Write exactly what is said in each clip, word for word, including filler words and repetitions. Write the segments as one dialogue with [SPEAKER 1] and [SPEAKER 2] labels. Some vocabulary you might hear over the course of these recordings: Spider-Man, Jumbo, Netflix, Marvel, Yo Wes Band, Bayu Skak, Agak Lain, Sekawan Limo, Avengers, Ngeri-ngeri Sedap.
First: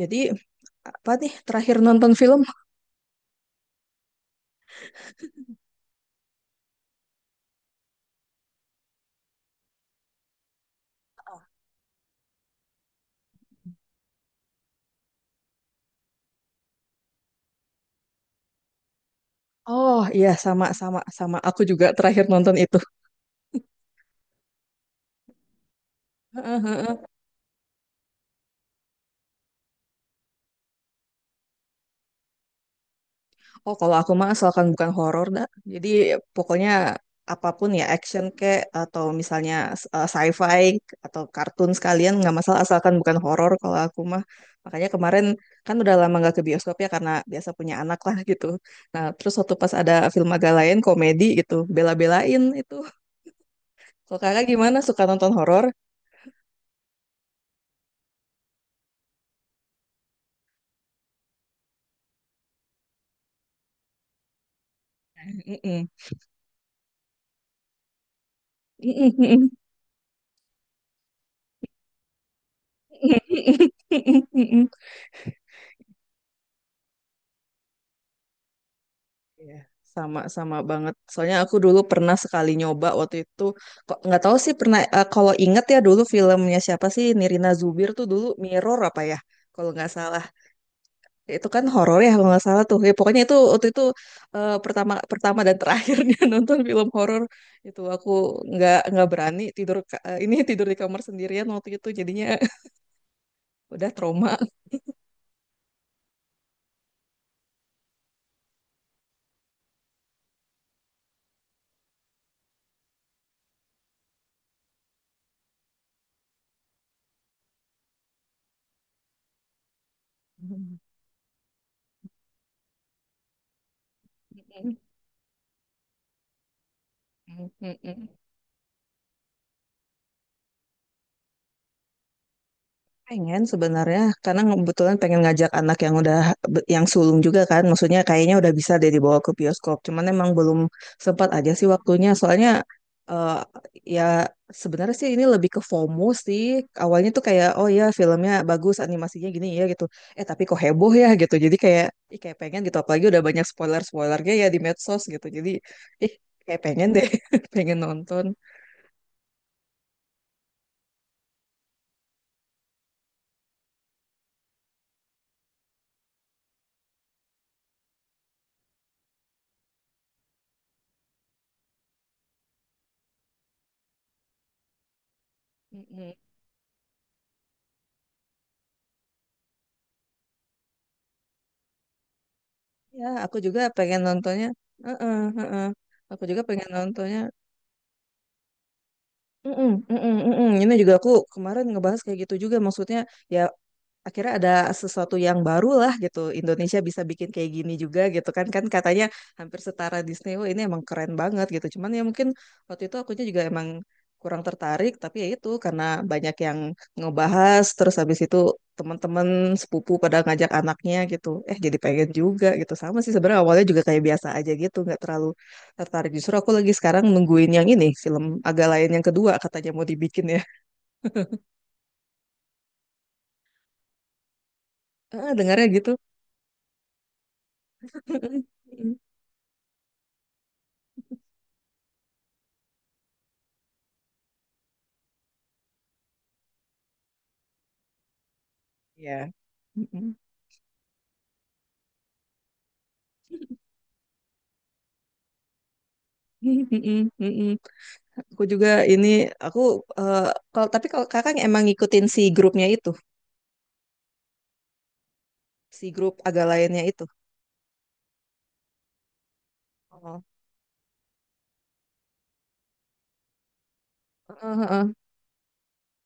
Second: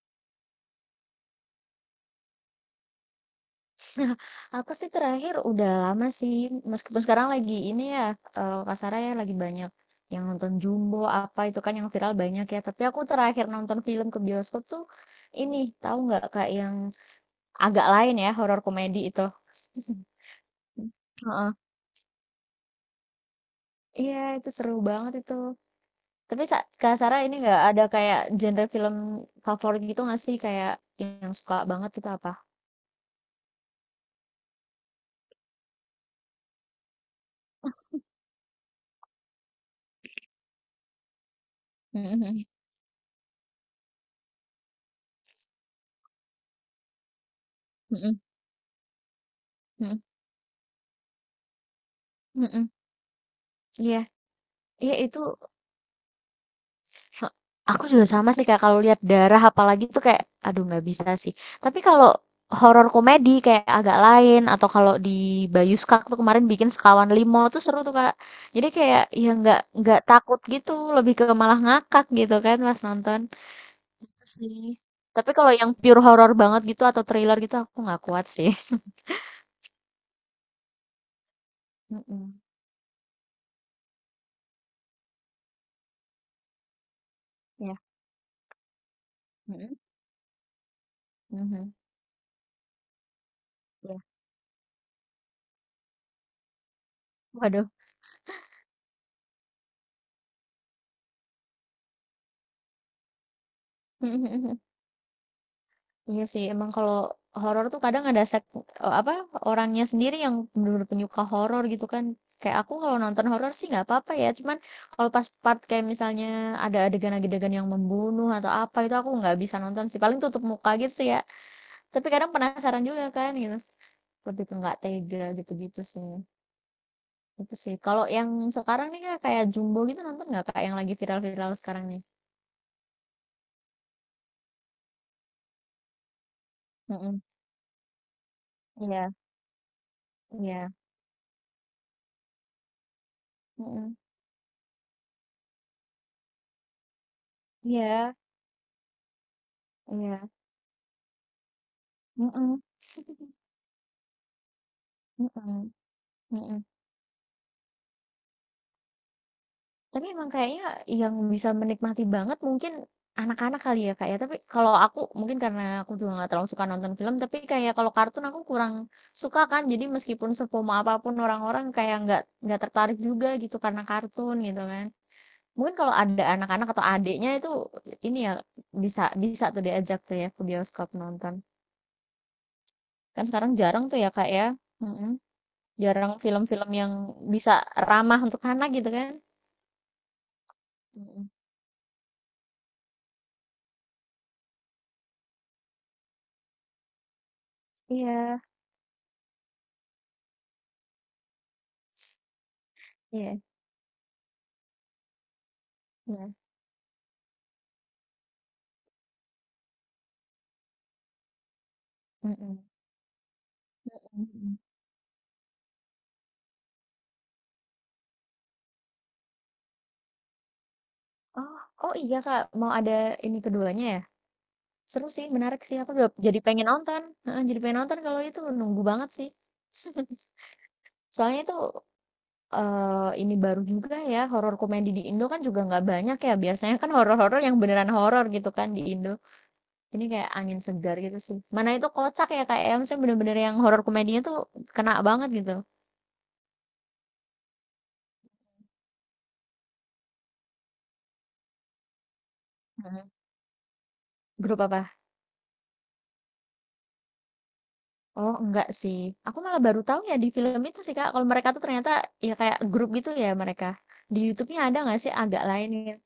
[SPEAKER 1] Jadi apa nih terakhir nonton film?
[SPEAKER 2] Nah, aku sih terakhir udah lama sih, meskipun sekarang lagi ini ya, eee, Kak Sarah ya, lagi banyak yang nonton Jumbo, apa itu kan yang viral banyak ya. Tapi aku terakhir nonton film ke bioskop tuh ini, tahu nggak Kak, yang agak lain ya, horor komedi itu.
[SPEAKER 1] Oh iya sama sama sama
[SPEAKER 2] Heeh.
[SPEAKER 1] aku juga terakhir nonton itu.
[SPEAKER 2] Iya, itu seru banget itu. Tapi sa
[SPEAKER 1] Heeh,
[SPEAKER 2] Kak
[SPEAKER 1] heeh.
[SPEAKER 2] Sarah ini nggak ada kayak genre film favorit gitu nggak sih, kayak yang suka banget itu apa?
[SPEAKER 1] Oh kalau aku mah asalkan bukan horor dah. Jadi pokoknya apapun ya action kek atau misalnya eh, sci-fi atau kartun
[SPEAKER 2] Mhm
[SPEAKER 1] sekalian nggak
[SPEAKER 2] mhm.
[SPEAKER 1] masalah asalkan bukan horor kalau aku mah. Makanya kemarin kan udah lama nggak ke bioskop ya karena biasa punya anak lah
[SPEAKER 2] Mhm
[SPEAKER 1] gitu. Nah terus waktu pas ada
[SPEAKER 2] mhm
[SPEAKER 1] film agak lain komedi gitu bela-belain
[SPEAKER 2] mhm.
[SPEAKER 1] itu.
[SPEAKER 2] Iya.
[SPEAKER 1] Kalau kakak gimana
[SPEAKER 2] Iya,
[SPEAKER 1] suka
[SPEAKER 2] itu
[SPEAKER 1] nonton horor?
[SPEAKER 2] Se aku juga sama sih kayak kalau lihat darah apalagi tuh kayak, aduh nggak bisa sih. Tapi kalau horor komedi kayak Agak Lain atau kalau di
[SPEAKER 1] Mm-mm.
[SPEAKER 2] Bayuskak tuh kemarin bikin Sekawan Limo tuh seru tuh Kak. Jadi kayak
[SPEAKER 1] Mm-mm,
[SPEAKER 2] ya
[SPEAKER 1] mm-mm.
[SPEAKER 2] nggak nggak takut gitu, lebih ke malah ngakak gitu kan pas nonton. Itu sih. Tapi kalau yang pure horor banget gitu atau thriller gitu aku nggak kuat sih.
[SPEAKER 1] Iya, sama sama banget. Soalnya aku dulu pernah
[SPEAKER 2] Mhm.
[SPEAKER 1] sekali nyoba waktu itu kok nggak tahu sih pernah eh, kalau inget ya dulu filmnya siapa sih Nirina
[SPEAKER 2] Ya.
[SPEAKER 1] Zubir tuh dulu Mirror apa ya kalau
[SPEAKER 2] Mhm.
[SPEAKER 1] nggak salah. Ya, itu kan
[SPEAKER 2] Mhm.
[SPEAKER 1] horor ya kalau nggak salah tuh. Ya, pokoknya itu waktu itu
[SPEAKER 2] Ya.
[SPEAKER 1] eh, pertama pertama dan terakhirnya nonton film horor
[SPEAKER 2] Waduh.
[SPEAKER 1] itu aku nggak nggak berani tidur ka- eh, ini tidur di kamar sendirian waktu itu jadinya udah trauma.
[SPEAKER 2] Iya sih, emang kalau horor tuh kadang ada sek eee, apa, orangnya sendiri yang benar bener penyuka horor gitu kan. Kayak aku kalau nonton horor sih nggak apa-apa ya, cuman kalau pas part kayak misalnya ada adegan-adegan yang membunuh atau apa, itu aku nggak bisa nonton sih, paling tutup muka gitu sih ya. Tapi kadang penasaran juga kan gitu, lebih ke nggak tega gitu-gitu sih, itu sih. Kalau yang sekarang nih Kak, kayak Jumbo gitu nonton nggak kayak yang lagi viral-viral sekarang nih?
[SPEAKER 1] Pengen sebenarnya karena kebetulan pengen ngajak anak yang udah yang sulung
[SPEAKER 2] Mhm,
[SPEAKER 1] juga kan. Maksudnya kayaknya udah bisa deh
[SPEAKER 2] iya
[SPEAKER 1] dibawa ke bioskop. Cuman emang belum
[SPEAKER 2] iya,
[SPEAKER 1] sempat aja sih waktunya. Soalnya eh,
[SPEAKER 2] mhm,
[SPEAKER 1] ya sebenarnya sih ini lebih ke FOMO sih. Awalnya tuh kayak oh ya
[SPEAKER 2] iya
[SPEAKER 1] filmnya bagus, animasinya gini ya gitu. Eh
[SPEAKER 2] iya,
[SPEAKER 1] tapi kok heboh ya gitu. Jadi kayak ih kayak pengen
[SPEAKER 2] mhm,
[SPEAKER 1] gitu apalagi udah banyak spoiler-spoilernya ya di medsos gitu. Jadi
[SPEAKER 2] mhm.
[SPEAKER 1] ih kayak
[SPEAKER 2] Mhm.
[SPEAKER 1] pengen deh, pengen nonton.
[SPEAKER 2] Tapi emang kayaknya yang bisa menikmati banget mungkin anak-anak kali ya, Kak, ya? Tapi kalau aku mungkin karena aku juga nggak terlalu suka nonton film, tapi kayak kalau kartun aku kurang suka kan. Jadi meskipun sepomo apapun orang-orang kayak nggak nggak tertarik juga gitu karena kartun gitu kan. Mungkin kalau ada anak-anak atau adiknya itu ini ya bisa bisa tuh diajak tuh ya ke bioskop nonton.
[SPEAKER 1] Ya,
[SPEAKER 2] Kan
[SPEAKER 1] aku
[SPEAKER 2] sekarang
[SPEAKER 1] juga
[SPEAKER 2] jarang tuh
[SPEAKER 1] pengen
[SPEAKER 2] ya, Kak, ya?
[SPEAKER 1] nontonnya.
[SPEAKER 2] Mhm.
[SPEAKER 1] Heeh, heeh.
[SPEAKER 2] Jarang
[SPEAKER 1] Aku juga pengen
[SPEAKER 2] film-film yang
[SPEAKER 1] nontonnya.
[SPEAKER 2] bisa ramah untuk anak gitu kan?
[SPEAKER 1] Mm-mm, mm-mm, mm-mm. Ini juga aku
[SPEAKER 2] Mhm.
[SPEAKER 1] kemarin ngebahas kayak gitu juga. Maksudnya ya akhirnya ada sesuatu yang baru lah gitu. Indonesia bisa bikin kayak gini juga gitu
[SPEAKER 2] Iya,
[SPEAKER 1] kan. Kan katanya hampir setara Disney. Wah, ini emang keren banget gitu. Cuman ya mungkin waktu itu akunya
[SPEAKER 2] iya,
[SPEAKER 1] juga emang kurang tertarik. Tapi ya itu karena
[SPEAKER 2] iya.
[SPEAKER 1] banyak yang ngebahas. Terus habis itu teman-teman sepupu pada ngajak anaknya gitu. Eh jadi pengen juga
[SPEAKER 2] Mhm,
[SPEAKER 1] gitu. Sama sih sebenarnya awalnya juga kayak biasa aja
[SPEAKER 2] mhm.
[SPEAKER 1] gitu. Nggak terlalu tertarik. Justru aku lagi sekarang nungguin yang ini. Film agak lain yang kedua katanya mau dibikin ya.
[SPEAKER 2] Oh oh iya, Kak, mau ada ini keduanya ya? Seru sih,
[SPEAKER 1] Ah
[SPEAKER 2] menarik
[SPEAKER 1] dengarnya
[SPEAKER 2] sih,
[SPEAKER 1] gitu.
[SPEAKER 2] aku udah jadi pengen nonton, heeh, jadi pengen nonton kalau itu, nunggu banget sih. Soalnya itu, eee, ini baru juga ya, horor komedi di Indo kan juga nggak banyak ya, biasanya kan horor-horor yang beneran horor gitu kan di Indo.
[SPEAKER 1] Iya.
[SPEAKER 2] Ini
[SPEAKER 1] Mm-mm.
[SPEAKER 2] kayak angin segar gitu sih. Mana itu kocak ya, Kak, ya, maksudnya bener-bener yang horor komedinya tuh kena banget gitu.
[SPEAKER 1] Mm-mm, mm-mm. Aku juga ini aku eh, kalau tapi kalau kakak emang ngikutin si grupnya itu,
[SPEAKER 2] Mhm, grup apa?
[SPEAKER 1] si grup agak lainnya itu.
[SPEAKER 2] Oh, enggak sih. Aku malah baru tahu ya
[SPEAKER 1] Oh.
[SPEAKER 2] di film itu sih, Kak. Kalau mereka tuh ternyata ya kayak grup gitu ya mereka. Di
[SPEAKER 1] Heeh,
[SPEAKER 2] YouTube-nya ada
[SPEAKER 1] heeh.
[SPEAKER 2] nggak sih agak lain ya?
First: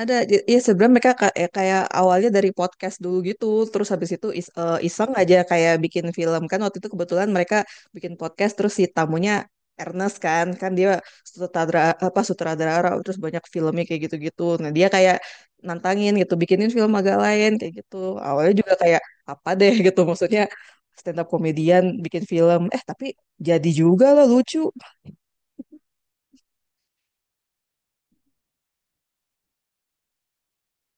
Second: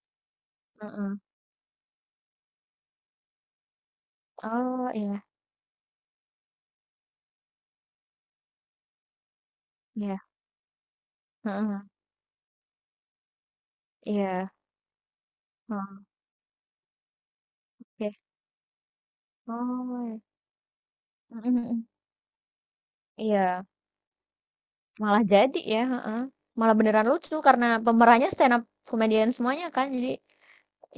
[SPEAKER 1] Ada, j- ya sebenarnya mereka
[SPEAKER 2] Heeh.
[SPEAKER 1] ka- eh, kayak awalnya dari podcast dulu gitu, terus habis itu is, eh,
[SPEAKER 2] Oh,
[SPEAKER 1] iseng
[SPEAKER 2] iya.
[SPEAKER 1] aja kayak bikin film kan waktu itu kebetulan mereka bikin podcast terus si tamunya Ernest
[SPEAKER 2] Iya.
[SPEAKER 1] kan, kan dia sutradara
[SPEAKER 2] Heeh.
[SPEAKER 1] apa sutradara terus banyak filmnya kayak gitu-gitu.
[SPEAKER 2] Iya.
[SPEAKER 1] Nah dia kayak
[SPEAKER 2] Heeh.
[SPEAKER 1] nantangin gitu, bikinin film agak lain kayak gitu.
[SPEAKER 2] Oke.
[SPEAKER 1] Awalnya juga kayak apa deh gitu,
[SPEAKER 2] Oh, iya.
[SPEAKER 1] maksudnya stand up
[SPEAKER 2] Mhm,
[SPEAKER 1] komedian
[SPEAKER 2] mhm.
[SPEAKER 1] bikin film, eh tapi
[SPEAKER 2] Iya.
[SPEAKER 1] jadi juga lah lucu.
[SPEAKER 2] Malah jadi ya, heeh. Malah beneran lucu karena pemerannya stand up comedian semuanya kan. Jadi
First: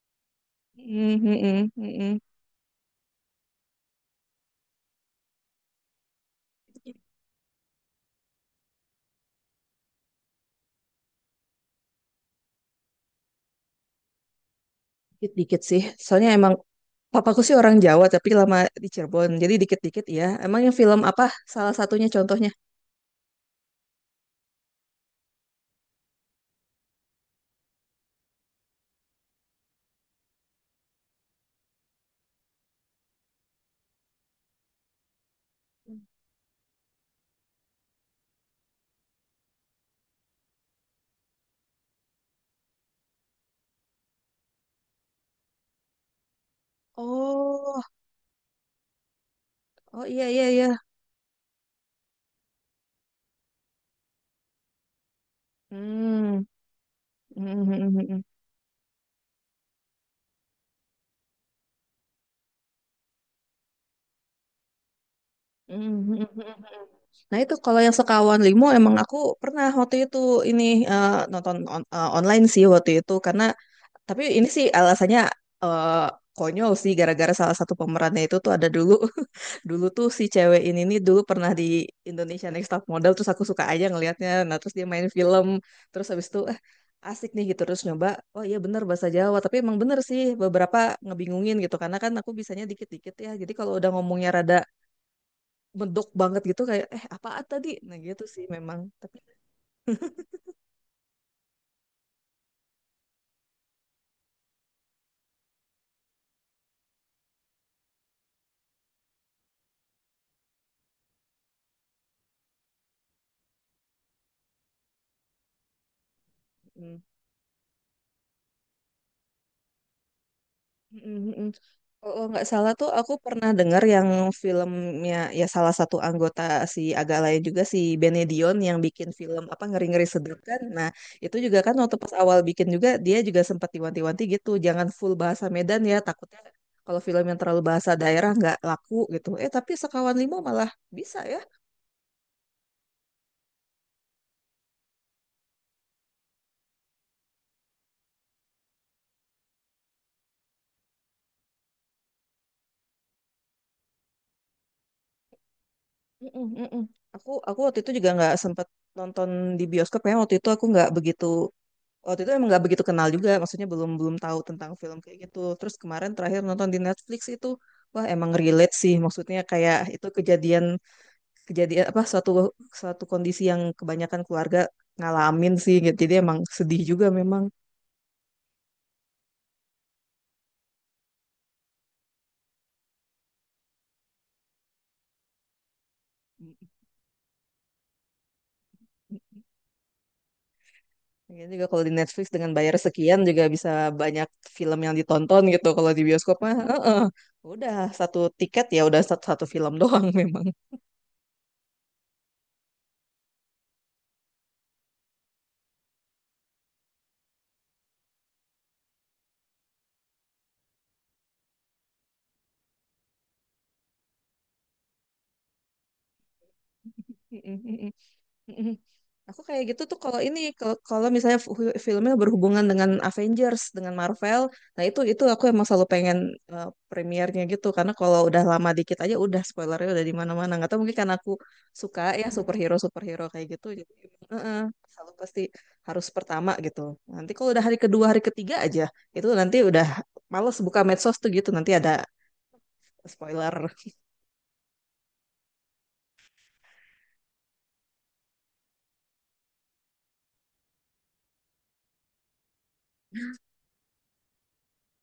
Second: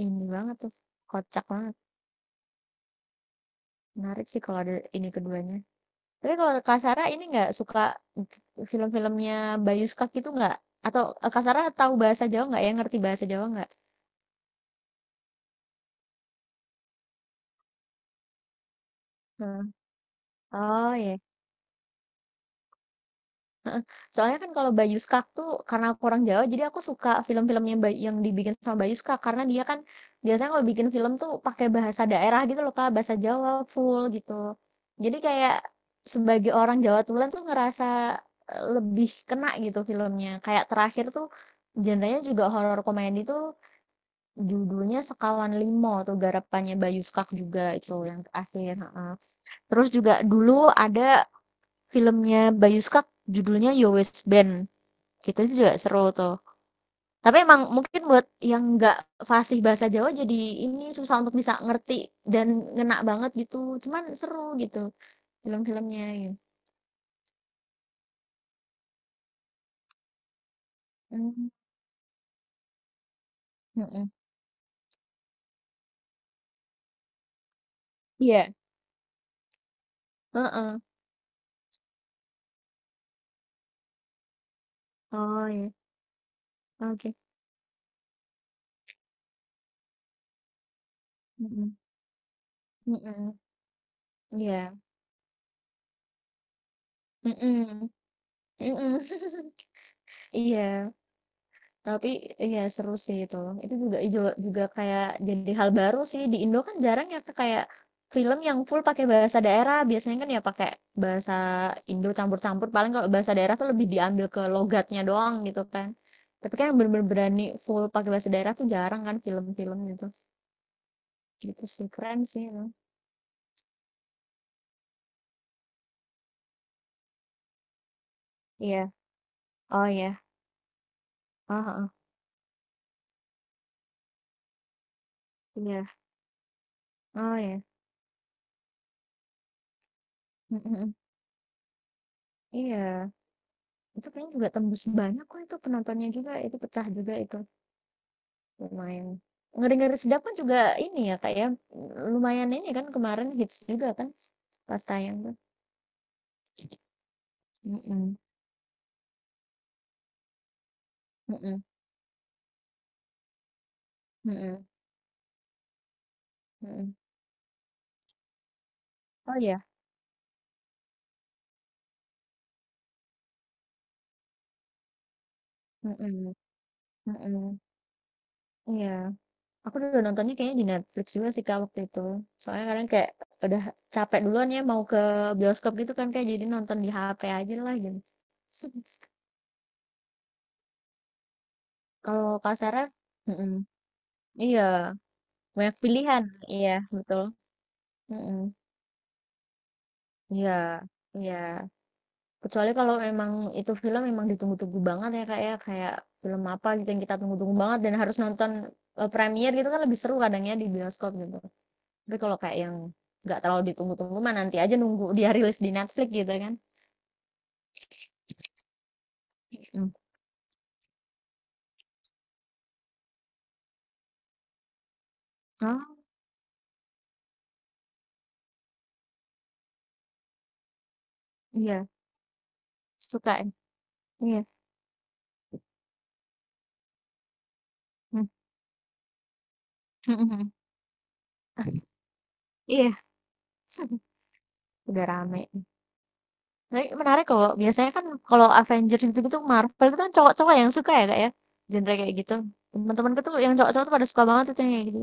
[SPEAKER 2] ini banget tuh.
[SPEAKER 1] Mm, mm,
[SPEAKER 2] Kocak
[SPEAKER 1] mm,
[SPEAKER 2] banget.
[SPEAKER 1] mm, mm.
[SPEAKER 2] Menarik sih kalau ada ini keduanya. Tapi kalau Kak Sarah ini nggak suka film-filmnya Bayu Skak gitu nggak? Atau eh, Kak Sarah tahu bahasa Jawa nggak ya? Ngerti bahasa Jawa nggak?
[SPEAKER 1] Dikit-dikit sih, soalnya emang Papaku sih orang Jawa tapi lama di Cirebon. Jadi
[SPEAKER 2] Hmm.
[SPEAKER 1] dikit-dikit ya. Emang yang
[SPEAKER 2] Oh
[SPEAKER 1] film
[SPEAKER 2] ya.
[SPEAKER 1] apa salah satunya contohnya?
[SPEAKER 2] Heeh. Soalnya kan kalau Bayu Skak tuh karena aku orang Jawa, jadi aku suka film-filmnya Bay- yang dibikin sama Bayu Skak karena dia kan biasanya kalau bikin film tuh pakai bahasa daerah gitu loh Kak, bahasa Jawa full gitu. Jadi kayak sebagai orang Jawa Tulen tuh ngerasa eh, lebih kena gitu filmnya. Kayak terakhir tuh genrenya juga horor komedi tuh Judulnya Sekawan Limo tuh garapannya Bayu Skak juga
[SPEAKER 1] Oh,
[SPEAKER 2] itu yang terakhir, heeh. Terus
[SPEAKER 1] oh
[SPEAKER 2] juga
[SPEAKER 1] iya iya
[SPEAKER 2] dulu
[SPEAKER 1] iya.
[SPEAKER 2] ada filmnya Bayu Skak judulnya Yo Wes Band, gitu sih juga seru tuh.
[SPEAKER 1] Hmm.
[SPEAKER 2] Tapi emang mungkin buat yang nggak fasih bahasa Jawa jadi ini susah untuk bisa ngerti dan ngena banget gitu, cuman seru gitu
[SPEAKER 1] Mhm,
[SPEAKER 2] film-filmnya
[SPEAKER 1] mhm,
[SPEAKER 2] gitu.
[SPEAKER 1] mhm, mhm. Nah itu kalau yang sekawan limo emang aku pernah waktu itu ini eh,
[SPEAKER 2] Mmm,
[SPEAKER 1] nonton on- eh, online sih waktu itu karena
[SPEAKER 2] mhm.
[SPEAKER 1] tapi ini sih alasannya eh, konyol sih gara-gara salah satu pemerannya itu tuh
[SPEAKER 2] Iya,
[SPEAKER 1] ada dulu dulu tuh si cewek
[SPEAKER 2] heeh.
[SPEAKER 1] ini nih dulu pernah di Indonesia Next Top Model terus aku suka aja ngelihatnya nah terus dia main film
[SPEAKER 2] Oh ya,
[SPEAKER 1] terus habis itu eh
[SPEAKER 2] oke.
[SPEAKER 1] asik nih gitu terus nyoba oh iya bener bahasa Jawa tapi emang bener sih beberapa ngebingungin gitu
[SPEAKER 2] Mhm,
[SPEAKER 1] karena kan aku bisanya dikit-dikit
[SPEAKER 2] mhm,
[SPEAKER 1] ya jadi kalau udah ngomongnya rada
[SPEAKER 2] iya,
[SPEAKER 1] medok banget gitu kayak eh apaan tadi
[SPEAKER 2] mhm,
[SPEAKER 1] nah gitu sih memang
[SPEAKER 2] mhm.
[SPEAKER 1] tapi
[SPEAKER 2] Iya. Tapi iya seru sih itu. Itu juga ijo juga kayak jadi hal baru sih di Indo kan jarang ya Kak, kayak film yang full pakai bahasa daerah. Biasanya kan ya pakai bahasa Indo campur-campur. Paling kalau bahasa daerah tuh lebih diambil ke logatnya doang gitu kan. Tapi kan yang
[SPEAKER 1] mm,
[SPEAKER 2] bener-bener berani full pakai bahasa daerah tuh jarang kan film-film gitu.
[SPEAKER 1] mm, mm, mm.
[SPEAKER 2] Gitu sih keren
[SPEAKER 1] Kalau
[SPEAKER 2] sih
[SPEAKER 1] nggak
[SPEAKER 2] itu.
[SPEAKER 1] salah tuh aku pernah dengar yang filmnya ya salah satu anggota si agak lain juga si Benedion yang
[SPEAKER 2] Iya.
[SPEAKER 1] bikin film apa
[SPEAKER 2] Oh
[SPEAKER 1] ngeri-ngeri
[SPEAKER 2] iya.
[SPEAKER 1] sedap kan nah itu
[SPEAKER 2] Oh,
[SPEAKER 1] juga kan
[SPEAKER 2] oh oh.
[SPEAKER 1] waktu pas awal bikin juga dia juga sempat diwanti-wanti gitu jangan full bahasa Medan
[SPEAKER 2] Iya.
[SPEAKER 1] ya takutnya kalau film
[SPEAKER 2] Oh
[SPEAKER 1] yang terlalu
[SPEAKER 2] iya.
[SPEAKER 1] bahasa daerah nggak laku gitu eh tapi Sekawan Lima
[SPEAKER 2] Mm,
[SPEAKER 1] malah
[SPEAKER 2] mm, mm.
[SPEAKER 1] bisa ya.
[SPEAKER 2] Iya. Itu kayaknya juga tembus banyak kok itu penontonnya juga. Itu pecah juga itu. Lumayan. Ngeri-ngeri Sedap kan juga ini ya, Kak, ya, lumayan ini kan kemarin hits juga kan pas tayang tuh.
[SPEAKER 1] Mm-mm, mm-mm. Aku aku waktu itu juga
[SPEAKER 2] Mhm,
[SPEAKER 1] nggak sempet nonton di bioskop ya waktu itu aku nggak begitu
[SPEAKER 2] mhm,
[SPEAKER 1] waktu itu emang nggak begitu kenal juga maksudnya belum belum tahu
[SPEAKER 2] mhm,
[SPEAKER 1] tentang film kayak gitu terus kemarin terakhir nonton di
[SPEAKER 2] mhm.
[SPEAKER 1] Netflix itu wah emang relate sih
[SPEAKER 2] Oh
[SPEAKER 1] maksudnya
[SPEAKER 2] ya?
[SPEAKER 1] kayak itu kejadian kejadian apa suatu suatu kondisi yang kebanyakan keluarga ngalamin sih gitu jadi
[SPEAKER 2] Mhm,
[SPEAKER 1] emang sedih juga memang.
[SPEAKER 2] mhm, iya. Aku udah nontonnya kayaknya di Netflix juga sih, Kak, waktu itu. Soalnya kadang kayak udah capek duluan ya mau ke bioskop gitu kan, kayak jadi nonton di ha pe aja lah gitu.
[SPEAKER 1] Ya juga kalau di Netflix
[SPEAKER 2] Kalau
[SPEAKER 1] dengan
[SPEAKER 2] Kak
[SPEAKER 1] bayar
[SPEAKER 2] Sarah
[SPEAKER 1] sekian juga
[SPEAKER 2] mhm,
[SPEAKER 1] bisa banyak
[SPEAKER 2] iya,
[SPEAKER 1] film yang ditonton gitu.
[SPEAKER 2] banyak
[SPEAKER 1] Kalau di
[SPEAKER 2] pilihan,
[SPEAKER 1] bioskop mah,
[SPEAKER 2] iya
[SPEAKER 1] heeh.
[SPEAKER 2] betul,
[SPEAKER 1] Udah satu
[SPEAKER 2] mhm,
[SPEAKER 1] tiket ya udah satu, satu film doang memang.
[SPEAKER 2] iya, iya. Kecuali kalau memang itu film memang ditunggu-tunggu banget ya, Kak, ya, kayak film apa gitu yang kita tunggu-tunggu banget dan harus nonton, eee, premiere gitu kan lebih seru kadangnya di bioskop gitu. Tapi kalau kayak yang nggak terlalu ditunggu-tunggu mah nanti aja nunggu dia rilis di Netflix gitu kan.
[SPEAKER 1] Mm-mm. Aku kayak gitu
[SPEAKER 2] Mhm.
[SPEAKER 1] tuh kalau ini kalau kalau misalnya fu- filmnya berhubungan dengan Avengers, dengan Marvel, nah itu itu aku emang selalu
[SPEAKER 2] Oh,
[SPEAKER 1] pengen eh, premiernya gitu karena kalau udah lama dikit aja udah spoilernya udah di mana-mana. Nggak tahu mungkin karena aku
[SPEAKER 2] iya,
[SPEAKER 1] suka ya superhero superhero
[SPEAKER 2] suka
[SPEAKER 1] kayak
[SPEAKER 2] ya?
[SPEAKER 1] gitu, jadi
[SPEAKER 2] Iya,
[SPEAKER 1] eh, selalu pasti harus pertama gitu. Nanti kalau udah hari kedua hari
[SPEAKER 2] mmm,
[SPEAKER 1] ketiga aja itu nanti udah males buka medsos tuh gitu nanti ada
[SPEAKER 2] Iya,
[SPEAKER 1] spoiler.
[SPEAKER 2] udah rame. Tapi menarik loh, biasanya kan kalau Avengers gitu-gitu, Marvel itu kan cowok-cowok yang suka ya, Kak, ya, genre kayak gitu. teman-teman temenku tuh yang cowok-cowok tuh pada suka banget tuh yang kayak gitu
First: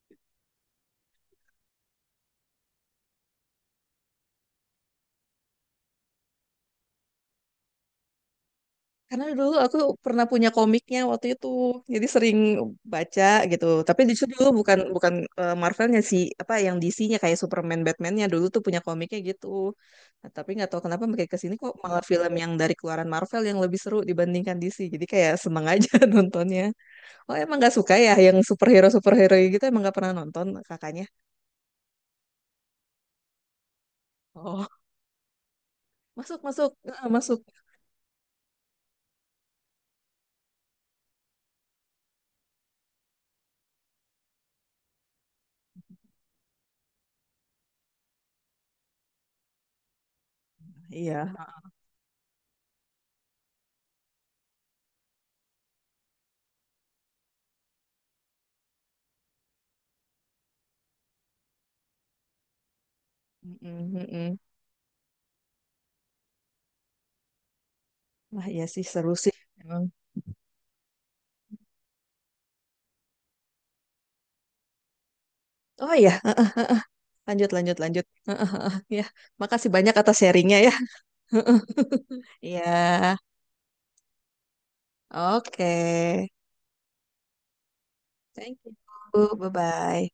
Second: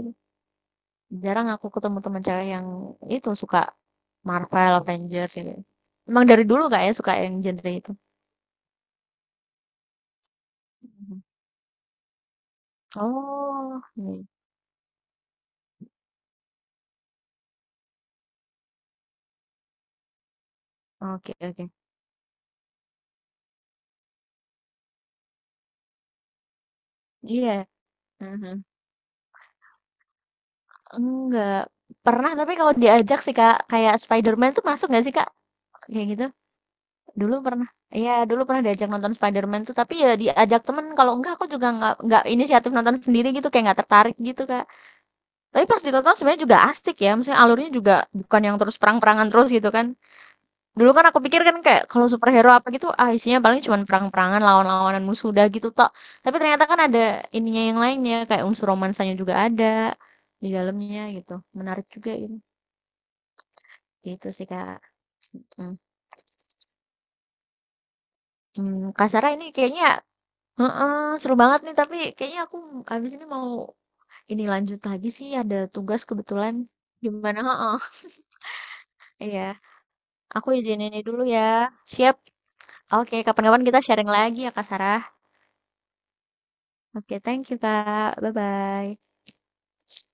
[SPEAKER 2] Jarang aku ketemu teman cewek yang itu suka Marvel, Avengers gitu. Emang dari dulu kak ya suka yang genre itu?
[SPEAKER 1] Karena dulu aku pernah punya komiknya
[SPEAKER 2] Mhm.
[SPEAKER 1] waktu itu, jadi sering baca gitu.
[SPEAKER 2] Oh,
[SPEAKER 1] Tapi
[SPEAKER 2] iya.
[SPEAKER 1] justru dulu bukan bukan eh, Marvelnya sih, apa yang D C-nya kayak Superman, Batman-nya dulu tuh punya komiknya gitu. Nah, tapi nggak tahu kenapa makin
[SPEAKER 2] Oke
[SPEAKER 1] ke sini
[SPEAKER 2] oke.
[SPEAKER 1] kok malah film yang dari keluaran Marvel yang lebih seru dibandingkan D C. Jadi kayak seneng aja nontonnya. Oh emang
[SPEAKER 2] Iya.
[SPEAKER 1] nggak suka ya yang
[SPEAKER 2] Mhm.
[SPEAKER 1] superhero superhero gitu emang nggak pernah nonton kakaknya?
[SPEAKER 2] Enggak pernah tapi kalau diajak sih kak kayak Spider-Man tuh
[SPEAKER 1] Oh
[SPEAKER 2] masuk nggak sih kak kayak gitu?
[SPEAKER 1] masuk masuk eh,
[SPEAKER 2] Dulu
[SPEAKER 1] masuk.
[SPEAKER 2] pernah. Iya dulu pernah diajak nonton Spider-Man tuh tapi ya diajak temen kalau enggak aku juga nggak nggak inisiatif nonton sendiri gitu kayak nggak tertarik gitu kak. Tapi pas ditonton sebenarnya juga asik ya, maksudnya alurnya juga bukan yang terus perang-perangan terus gitu kan. Dulu kan aku
[SPEAKER 1] Iya.
[SPEAKER 2] pikir kan kayak kalau superhero apa gitu, ah isinya paling cuma perang-perangan, lawan-lawanan musuh udah gitu tok. Tapi ternyata kan ada ininya yang lainnya, kayak unsur romansanya juga ada di dalamnya gitu. Menarik juga gitu.
[SPEAKER 1] Mm-mm,
[SPEAKER 2] Gitu
[SPEAKER 1] mm-mm.
[SPEAKER 2] sih Kak. Hmm.
[SPEAKER 1] Wah iya sih
[SPEAKER 2] Hmm, Kak
[SPEAKER 1] seru
[SPEAKER 2] Sarah
[SPEAKER 1] sih
[SPEAKER 2] ini
[SPEAKER 1] emang.
[SPEAKER 2] kayaknya heeh, seru banget nih, tapi kayaknya aku habis ini mau ini lanjut lagi sih ada
[SPEAKER 1] Oh
[SPEAKER 2] tugas
[SPEAKER 1] iya.
[SPEAKER 2] kebetulan. Gimana?
[SPEAKER 1] Lanjut,
[SPEAKER 2] Heeh.
[SPEAKER 1] lanjut, lanjut. Ya,
[SPEAKER 2] Iya.
[SPEAKER 1] makasih banyak atas
[SPEAKER 2] Aku
[SPEAKER 1] sharingnya ya.
[SPEAKER 2] izin ini dulu ya. Siap. Oke,
[SPEAKER 1] Ya,
[SPEAKER 2] kapan-kapan kita sharing lagi ya Kak Sarah.
[SPEAKER 1] oke.
[SPEAKER 2] Oke, thank you Kak.
[SPEAKER 1] Thank you.
[SPEAKER 2] Bye-bye.
[SPEAKER 1] Bye-bye.